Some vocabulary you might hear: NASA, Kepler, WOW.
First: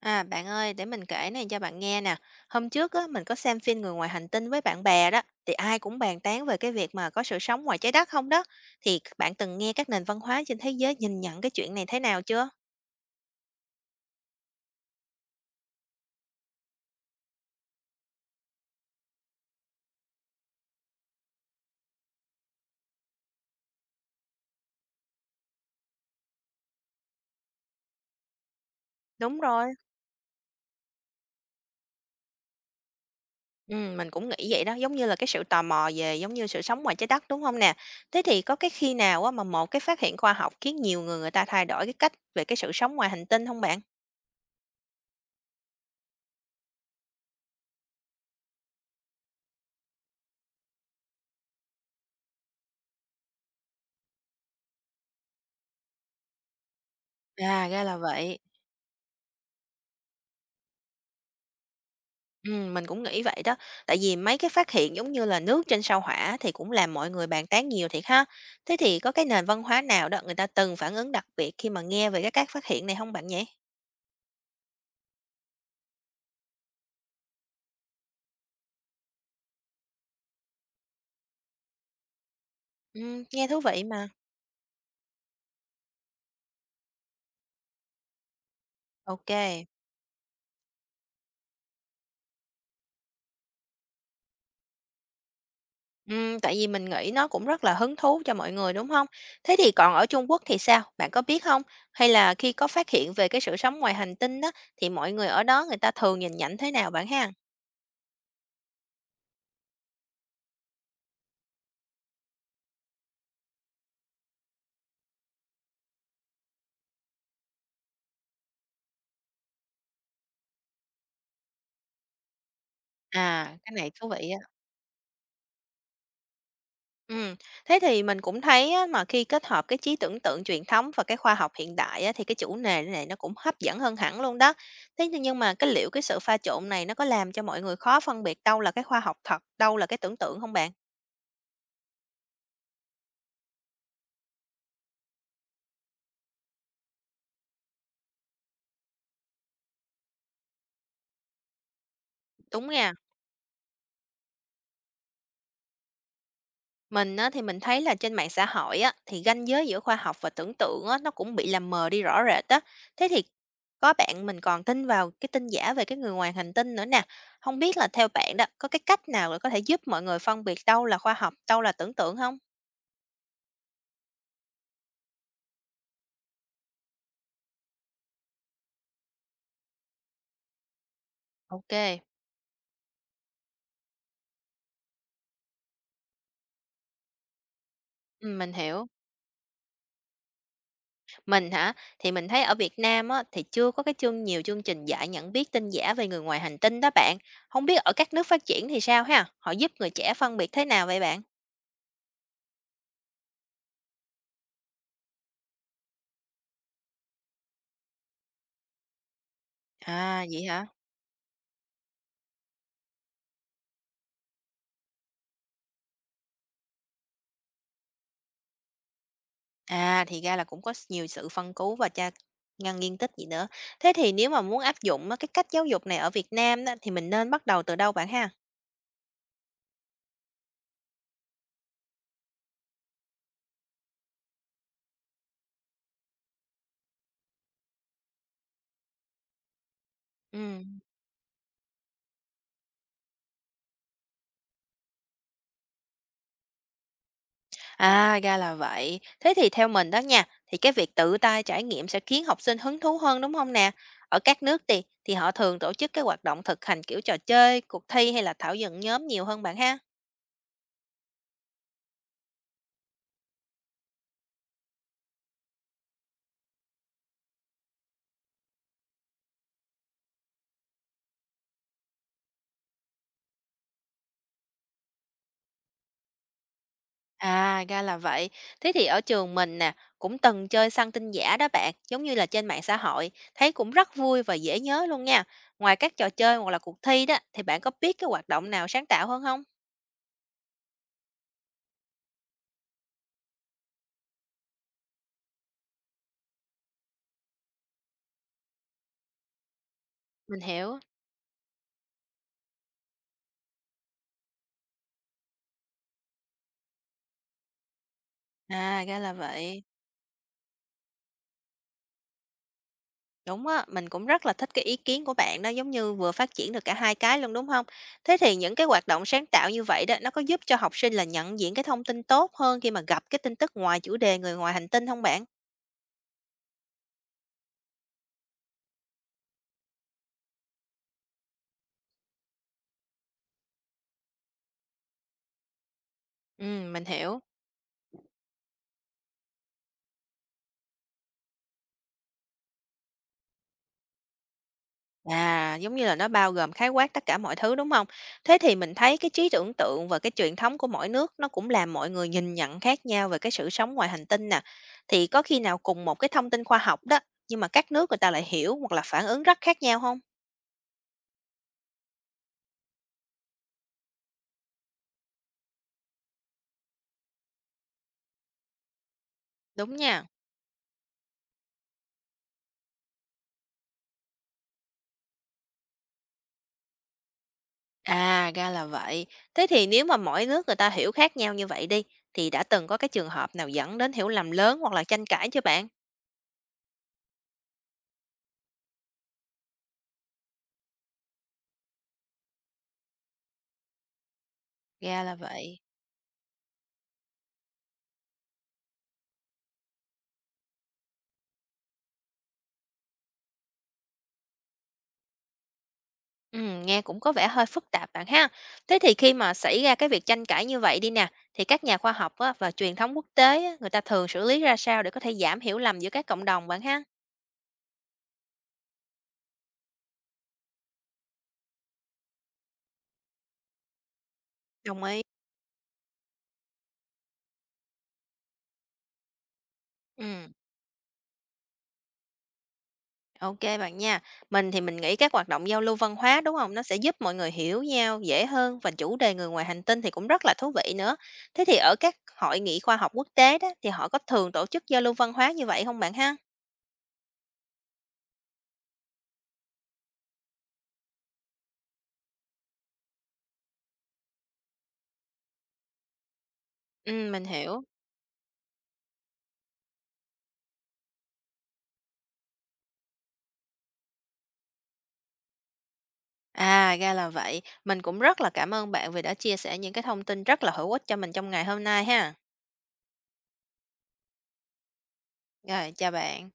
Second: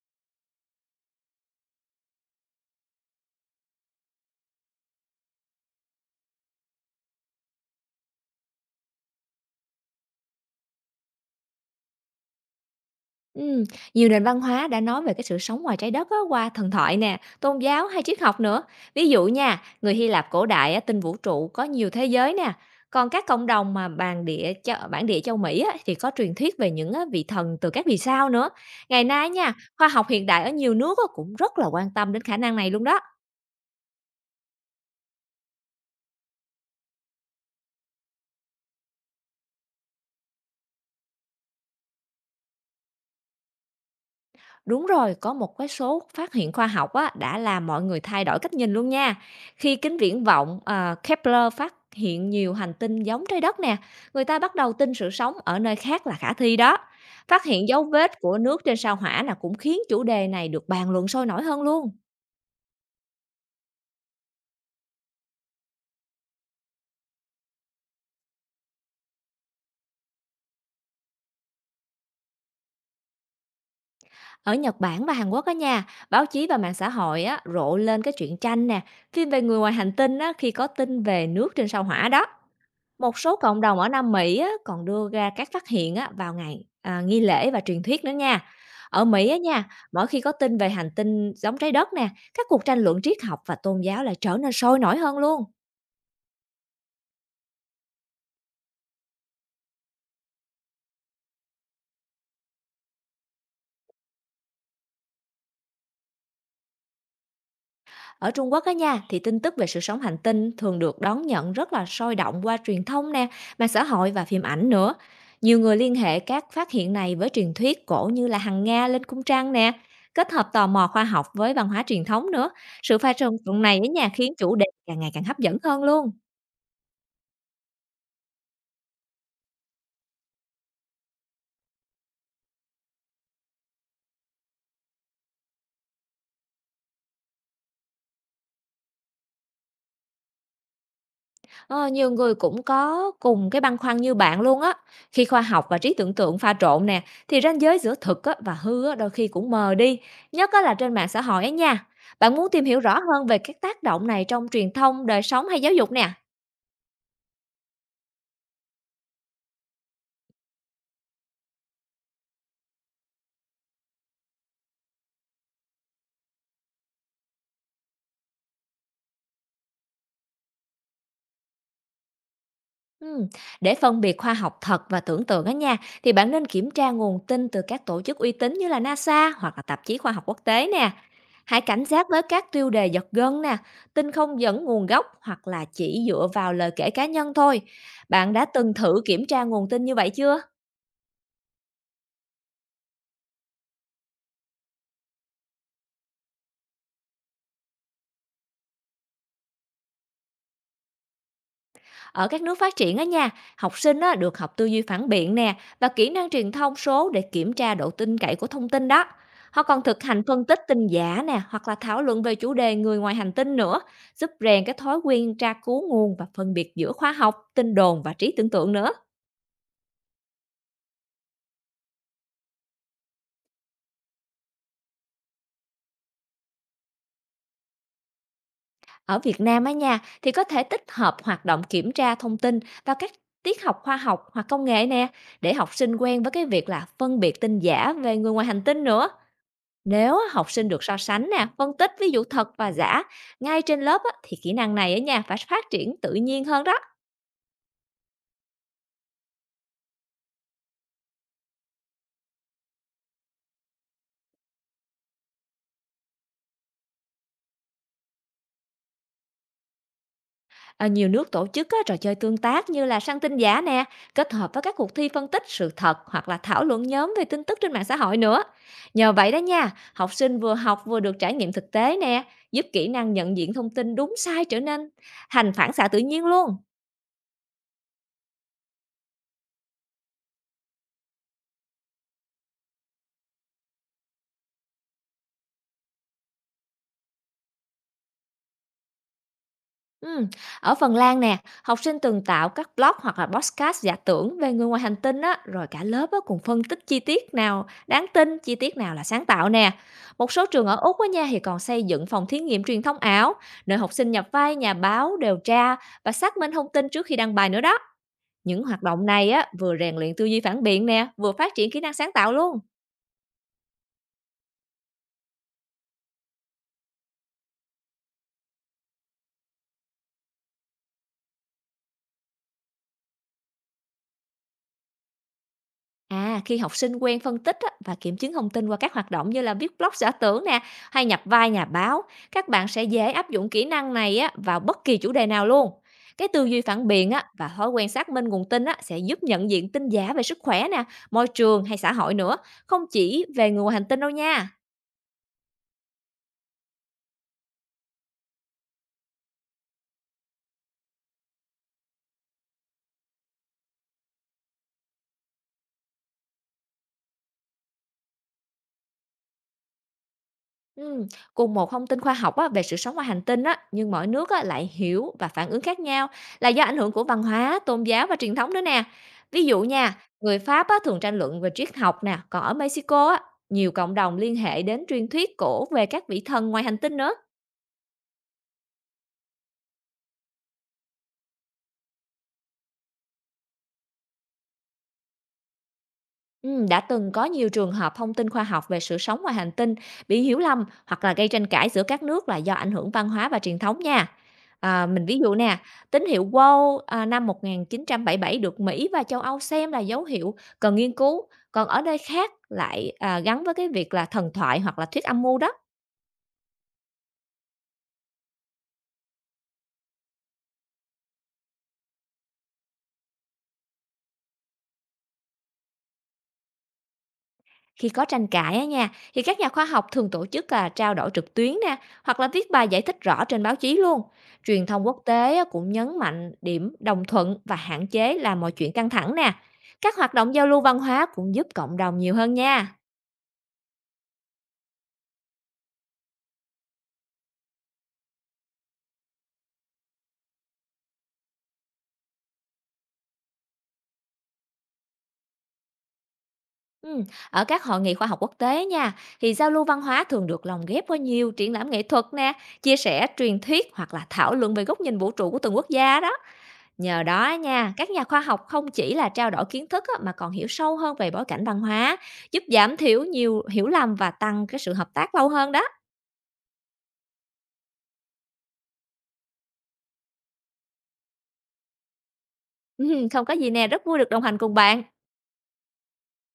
À, bạn ơi, để mình kể này cho bạn nghe nè. Hôm trước á, mình có xem phim Người ngoài hành tinh với bạn bè đó, thì ai cũng bàn tán về cái việc mà có sự sống ngoài trái đất không đó. Thì các bạn từng nghe các nền văn hóa trên thế giới nhìn nhận cái chuyện này thế nào chưa? Ừm, Nhiều nền văn hóa đã nói về cái sự sống ngoài trái đất á, qua thần thoại nè, tôn giáo hay triết học nữa. Ví dụ nha, người Hy Lạp cổ đại á, tin vũ trụ có nhiều thế giới nè. Còn các cộng đồng mà bản địa cho bản địa châu Mỹ á, thì có truyền thuyết về những á, vị thần từ các vì sao nữa. Ngày nay Đúng nha, rồi. khoa học hiện đại ở nhiều nước á, cũng rất là quan tâm đến khả năng này luôn đó. Ừ, mình cũng nghĩ vậy đó, giống như là cái sự tò mò về giống như sự sống ngoài trái đất đúng không nè? Thế thì có cái khi nào á, mà một cái phát hiện khoa học khiến nhiều người người ta thay đổi cái cách về cái sự sống ngoài hành tinh không bạn? Đúng rồi, có một cái số phát hiện khoa học á, đã làm mọi người thay đổi cách nhìn luôn nha. Khi kính viễn vọng Kepler phát hiện nhiều hành tinh giống trái đất nè, người ta bắt đầu tin sự sống ở nơi khác là khả thi đó. Phát hiện À, dấu ra là vết của vậy. nước trên sao hỏa là cũng khiến chủ đề này được bàn luận sôi nổi hơn luôn. Mình cũng nghĩ vậy đó, tại vì mấy cái phát hiện giống như là nước trên sao Hỏa thì cũng làm mọi người bàn tán nhiều thiệt ha. Thế thì có cái nền văn hóa nào đó người ta từng phản ứng đặc biệt khi mà nghe về cái các phát hiện này không bạn nhỉ? Ở Nhật Bản và Hàn Quốc á nha, báo chí và mạng xã hội á, rộ lên cái truyện tranh nè, phim về người ngoài hành tinh á, khi có tin về nước trên sao hỏa đó. Một số Nghe cộng thú đồng vị ở mà. Nam Mỹ á, còn đưa ra các phát hiện á, vào ngày nghi lễ và truyền thuyết nữa nha. Ở Ok. Mỹ á nha, Kê. mỗi khi có tin về hành tinh giống trái đất nè, các cuộc tranh luận triết học và tôn giáo lại trở nên sôi nổi hơn luôn. Tại vì mình nghĩ nó cũng rất là hứng thú cho mọi người, đúng không? Thế thì còn ở Trung Quốc thì sao, bạn có biết không? Hay là khi có phát hiện về cái sự sống ngoài hành tinh đó thì mọi người ở đó người ta thường nhìn nhận thế nào bạn ha? Ở Trung Quốc á nha, thì tin tức về sự sống hành tinh thường được đón nhận rất là sôi động qua truyền thông nè, mạng xã hội và phim ảnh nữa. Nhiều người liên hệ các phát hiện này với truyền thuyết cổ như là hàng Nga lên cung trăng nè, kết hợp tò mò khoa học với văn hóa truyền thống nữa. Sự pha trộn À, cái này á này thú nha vị khiến á. chủ đề càng ngày càng hấp dẫn hơn luôn. Ừm, thế thì mình cũng thấy á, mà khi kết hợp cái trí tưởng tượng truyền thống và cái khoa học hiện đại á, thì cái chủ đề này nó cũng hấp dẫn hơn hẳn luôn đó. Thế nhưng mà cái liệu cái sự pha trộn này nó có làm cho mọi người khó phân biệt đâu là cái khoa học thật, đâu là cái tưởng tượng không bạn? Ờ, nhiều người cũng có cùng cái băn khoăn như bạn luôn á. Khi khoa học và trí tưởng tượng pha trộn nè, thì ranh giới giữa thực á, và hư á, đôi khi cũng mờ đi, nhất á, là trên mạng xã hội ấy nha. Bạn muốn tìm Đúng hiểu nha. rõ hơn về các tác động này trong truyền thông, đời sống hay giáo dục nè? Mình á, thì mình thấy là trên mạng xã hội á, thì ranh giới giữa khoa học và tưởng tượng á, nó cũng bị làm mờ đi rõ rệt á. Thế thì có bạn mình còn tin vào cái tin giả về cái người ngoài hành tinh nữa nè. Không biết là theo bạn đó, có cái cách nào để có thể giúp mọi người phân biệt đâu là khoa học, đâu là tưởng tượng không? Ừm, Để phân biệt khoa học thật và tưởng tượng á nha, thì bạn nên kiểm tra nguồn tin từ các tổ chức uy tín như là NASA hoặc là tạp chí khoa học quốc tế nè. Hãy Ok, cảnh giác với các tiêu đề giật gân nè, tin không dẫn nguồn gốc hoặc là chỉ dựa vào lời kể cá nhân thôi. ừ, Bạn đã mình từng hiểu. thử kiểm tra nguồn tin như vậy chưa? Mình hả? Thì mình thấy ở Việt Nam á, thì chưa có cái chương nhiều chương trình dạy nhận biết tin giả về người ngoài hành tinh đó bạn. Không biết ở các nước phát triển thì sao ha? Họ giúp người trẻ phân biệt thế nào vậy bạn? Ở các nước phát triển á nha, học sinh á, được học tư duy phản biện nè và kỹ năng truyền thông số để kiểm tra độ tin cậy của thông tin đó. Họ còn thực hành À phân vậy tích hả? tin giả nè hoặc là thảo luận về chủ đề người ngoài hành tinh nữa, giúp rèn cái thói quen tra cứu nguồn và phân biệt giữa khoa học, tin đồn và trí tưởng tượng nữa. À, thì ra là cũng có nhiều sự phân cứu và tra ngăn nghiên tích gì nữa. Thế thì nếu mà muốn áp dụng á, cái cách giáo dục này ở Việt Nam đó thì mình nên bắt đầu từ đâu bạn ha? Ở Việt Nam á nha, thì có thể tích hợp hoạt động kiểm tra thông tin vào các tiết học khoa học hoặc công nghệ nè, để học sinh quen với cái việc là phân biệt tin giả về người ngoài hành tinh nữa. Nếu á, học sinh Ừm. được so sánh nè, phân tích ví dụ thật và giả ngay trên lớp á, thì kỹ năng này ở nhà phải phát triển tự nhiên hơn đó. À, ra là vậy. Thế thì theo mình đó nha, thì cái việc tự tay trải nghiệm sẽ khiến học sinh hứng thú hơn, đúng không nè? Ở các nước thì họ thường tổ chức cái hoạt động thực hành kiểu trò chơi, cuộc thi hay là thảo luận nhóm nhiều hơn bạn ha? À, nhiều nước tổ chức á, trò chơi tương tác như là săn tin giả nè, kết hợp với các cuộc thi phân tích sự thật hoặc là thảo luận nhóm về tin tức trên mạng xã hội nữa. Nhờ vậy đó nha, học sinh vừa học vừa được trải nghiệm thực tế nè, giúp kỹ năng nhận diện thông tin đúng sai trở nên thành phản xạ tự nhiên luôn. À, ra là vậy. Thế thì ở trường mình nè, cũng từng chơi săn tin giả đó bạn, giống như là trên mạng xã hội, thấy cũng rất vui và dễ nhớ luôn nha. Ngoài các trò chơi hoặc là cuộc thi đó, thì bạn có biết cái hoạt động nào sáng tạo hơn không? Ừm, ở Phần Lan nè, học sinh từng tạo các blog hoặc là podcast giả tưởng về người ngoài hành tinh á, rồi cả lớp á, cùng phân tích chi tiết nào đáng tin, chi tiết nào là sáng tạo nè. Một Mình số trường ở hiểu. Úc á nha thì còn xây dựng phòng thí nghiệm truyền thông ảo, nơi học sinh nhập vai nhà báo, điều tra và xác minh thông tin trước khi đăng bài nữa đó. Những hoạt À, ra động là này á, vậy. vừa rèn luyện tư duy phản biện nè, vừa phát triển kỹ năng sáng tạo luôn. Đúng á, mình cũng rất là thích cái ý kiến của bạn đó, giống như vừa phát triển được cả hai cái luôn đúng không? Thế thì những cái hoạt động sáng tạo như vậy đó, nó có giúp cho học sinh là nhận diện cái thông tin tốt hơn khi mà gặp cái tin tức ngoài chủ đề người ngoài hành tinh không bạn? À, khi học sinh quen phân tích á, và kiểm chứng thông tin qua các hoạt động như là viết blog giả tưởng nè, hay nhập vai nhà báo, các bạn sẽ dễ áp dụng kỹ năng này á, vào bất kỳ chủ đề nào luôn. Cái tư Ừ, duy mình phản biện hiểu. á, và thói quen xác minh nguồn tin á, sẽ giúp nhận diện tin giả về sức khỏe nè, môi trường hay xã hội nữa, không chỉ về người ngoài hành tinh đâu nha. À, giống như là nó bao gồm khái quát tất cả mọi thứ, đúng không? Thế thì mình thấy cái trí tưởng tượng và cái truyền thống của mỗi nước nó cũng làm mọi người nhìn nhận khác nhau về cái sự sống ngoài hành tinh nè. Thì có khi nào cùng một cái thông tin khoa học đó, nhưng mà các nước người ta lại hiểu hoặc là phản ứng rất khác nhau không? Ừm, cùng một thông tin khoa học á, về sự sống ngoài hành tinh á, nhưng mỗi nước á, lại hiểu và phản ứng khác nhau là do ảnh hưởng của văn hóa, tôn giáo và truyền thống nữa nè. Ví dụ Đúng nha, nha. người Pháp á, thường tranh luận về triết học nè, còn ở Mexico á, nhiều cộng đồng liên hệ đến truyền thuyết cổ về các vị thần ngoài hành tinh nữa. À, ra là vậy. Thế thì nếu mà mỗi nước người ta hiểu khác nhau như vậy đi, thì đã từng có cái trường hợp nào dẫn đến hiểu lầm lớn hoặc là tranh cãi chưa bạn? Đã từng có nhiều trường hợp thông tin khoa học về sự sống ngoài hành tinh bị hiểu lầm hoặc là gây tranh cãi giữa các nước là do ảnh hưởng văn hóa và truyền thống nha. À, Ra mình là ví dụ nè, vậy. tín hiệu WOW năm 1977 được Mỹ và châu Âu xem là dấu hiệu cần nghiên cứu, còn ở nơi khác lại gắn với cái việc là thần thoại hoặc là thuyết âm mưu đó. Nghe cũng có vẻ hơi phức tạp bạn ha. Thế thì khi mà xảy ra cái việc tranh cãi như vậy đi nè, thì các nhà khoa học á, và truyền thống quốc tế á, người ta thường xử lý ra sao để có thể giảm hiểu lầm giữa các cộng đồng bạn ha? Khi có tranh cãi á nha, thì các nhà khoa học thường tổ chức là trao đổi trực tuyến nè, hoặc là viết bài giải thích rõ trên báo chí luôn. Truyền Đồng thông quốc ý. tế á, cũng nhấn mạnh điểm đồng thuận và hạn chế làm mọi chuyện căng thẳng nè. Các Ừ, hoạt động giao lưu văn hóa cũng giúp cộng đồng nhiều hơn nha. ok bạn nha. Mình thì mình nghĩ các hoạt động giao lưu văn hóa đúng không? Nó sẽ giúp mọi người hiểu nhau dễ hơn và chủ đề người ngoài hành tinh thì cũng rất là thú vị nữa. Thế thì ở các hội nghị khoa học quốc tế đó thì họ có thường tổ chức giao lưu văn hóa như vậy không bạn ha? Ừ, ở các hội nghị khoa học quốc tế nha, thì giao lưu văn hóa thường được lồng ghép với nhiều triển lãm nghệ thuật nè, chia sẻ truyền thuyết hoặc là thảo luận về góc nhìn vũ trụ của từng quốc gia đó. Nhờ Ừ, mình đó hiểu. nha, các nhà khoa học không chỉ là trao đổi kiến thức á, mà còn hiểu sâu hơn về bối cảnh văn hóa, giúp giảm thiểu nhiều hiểu lầm và tăng cái sự hợp tác lâu hơn đó. À, ra là vậy. Mình cũng rất là cảm ơn bạn vì đã chia sẻ những cái thông tin rất là hữu ích cho mình trong ngày hôm nay ha. Không có gì nè, rất vui được đồng hành cùng bạn. Rồi, chào bạn.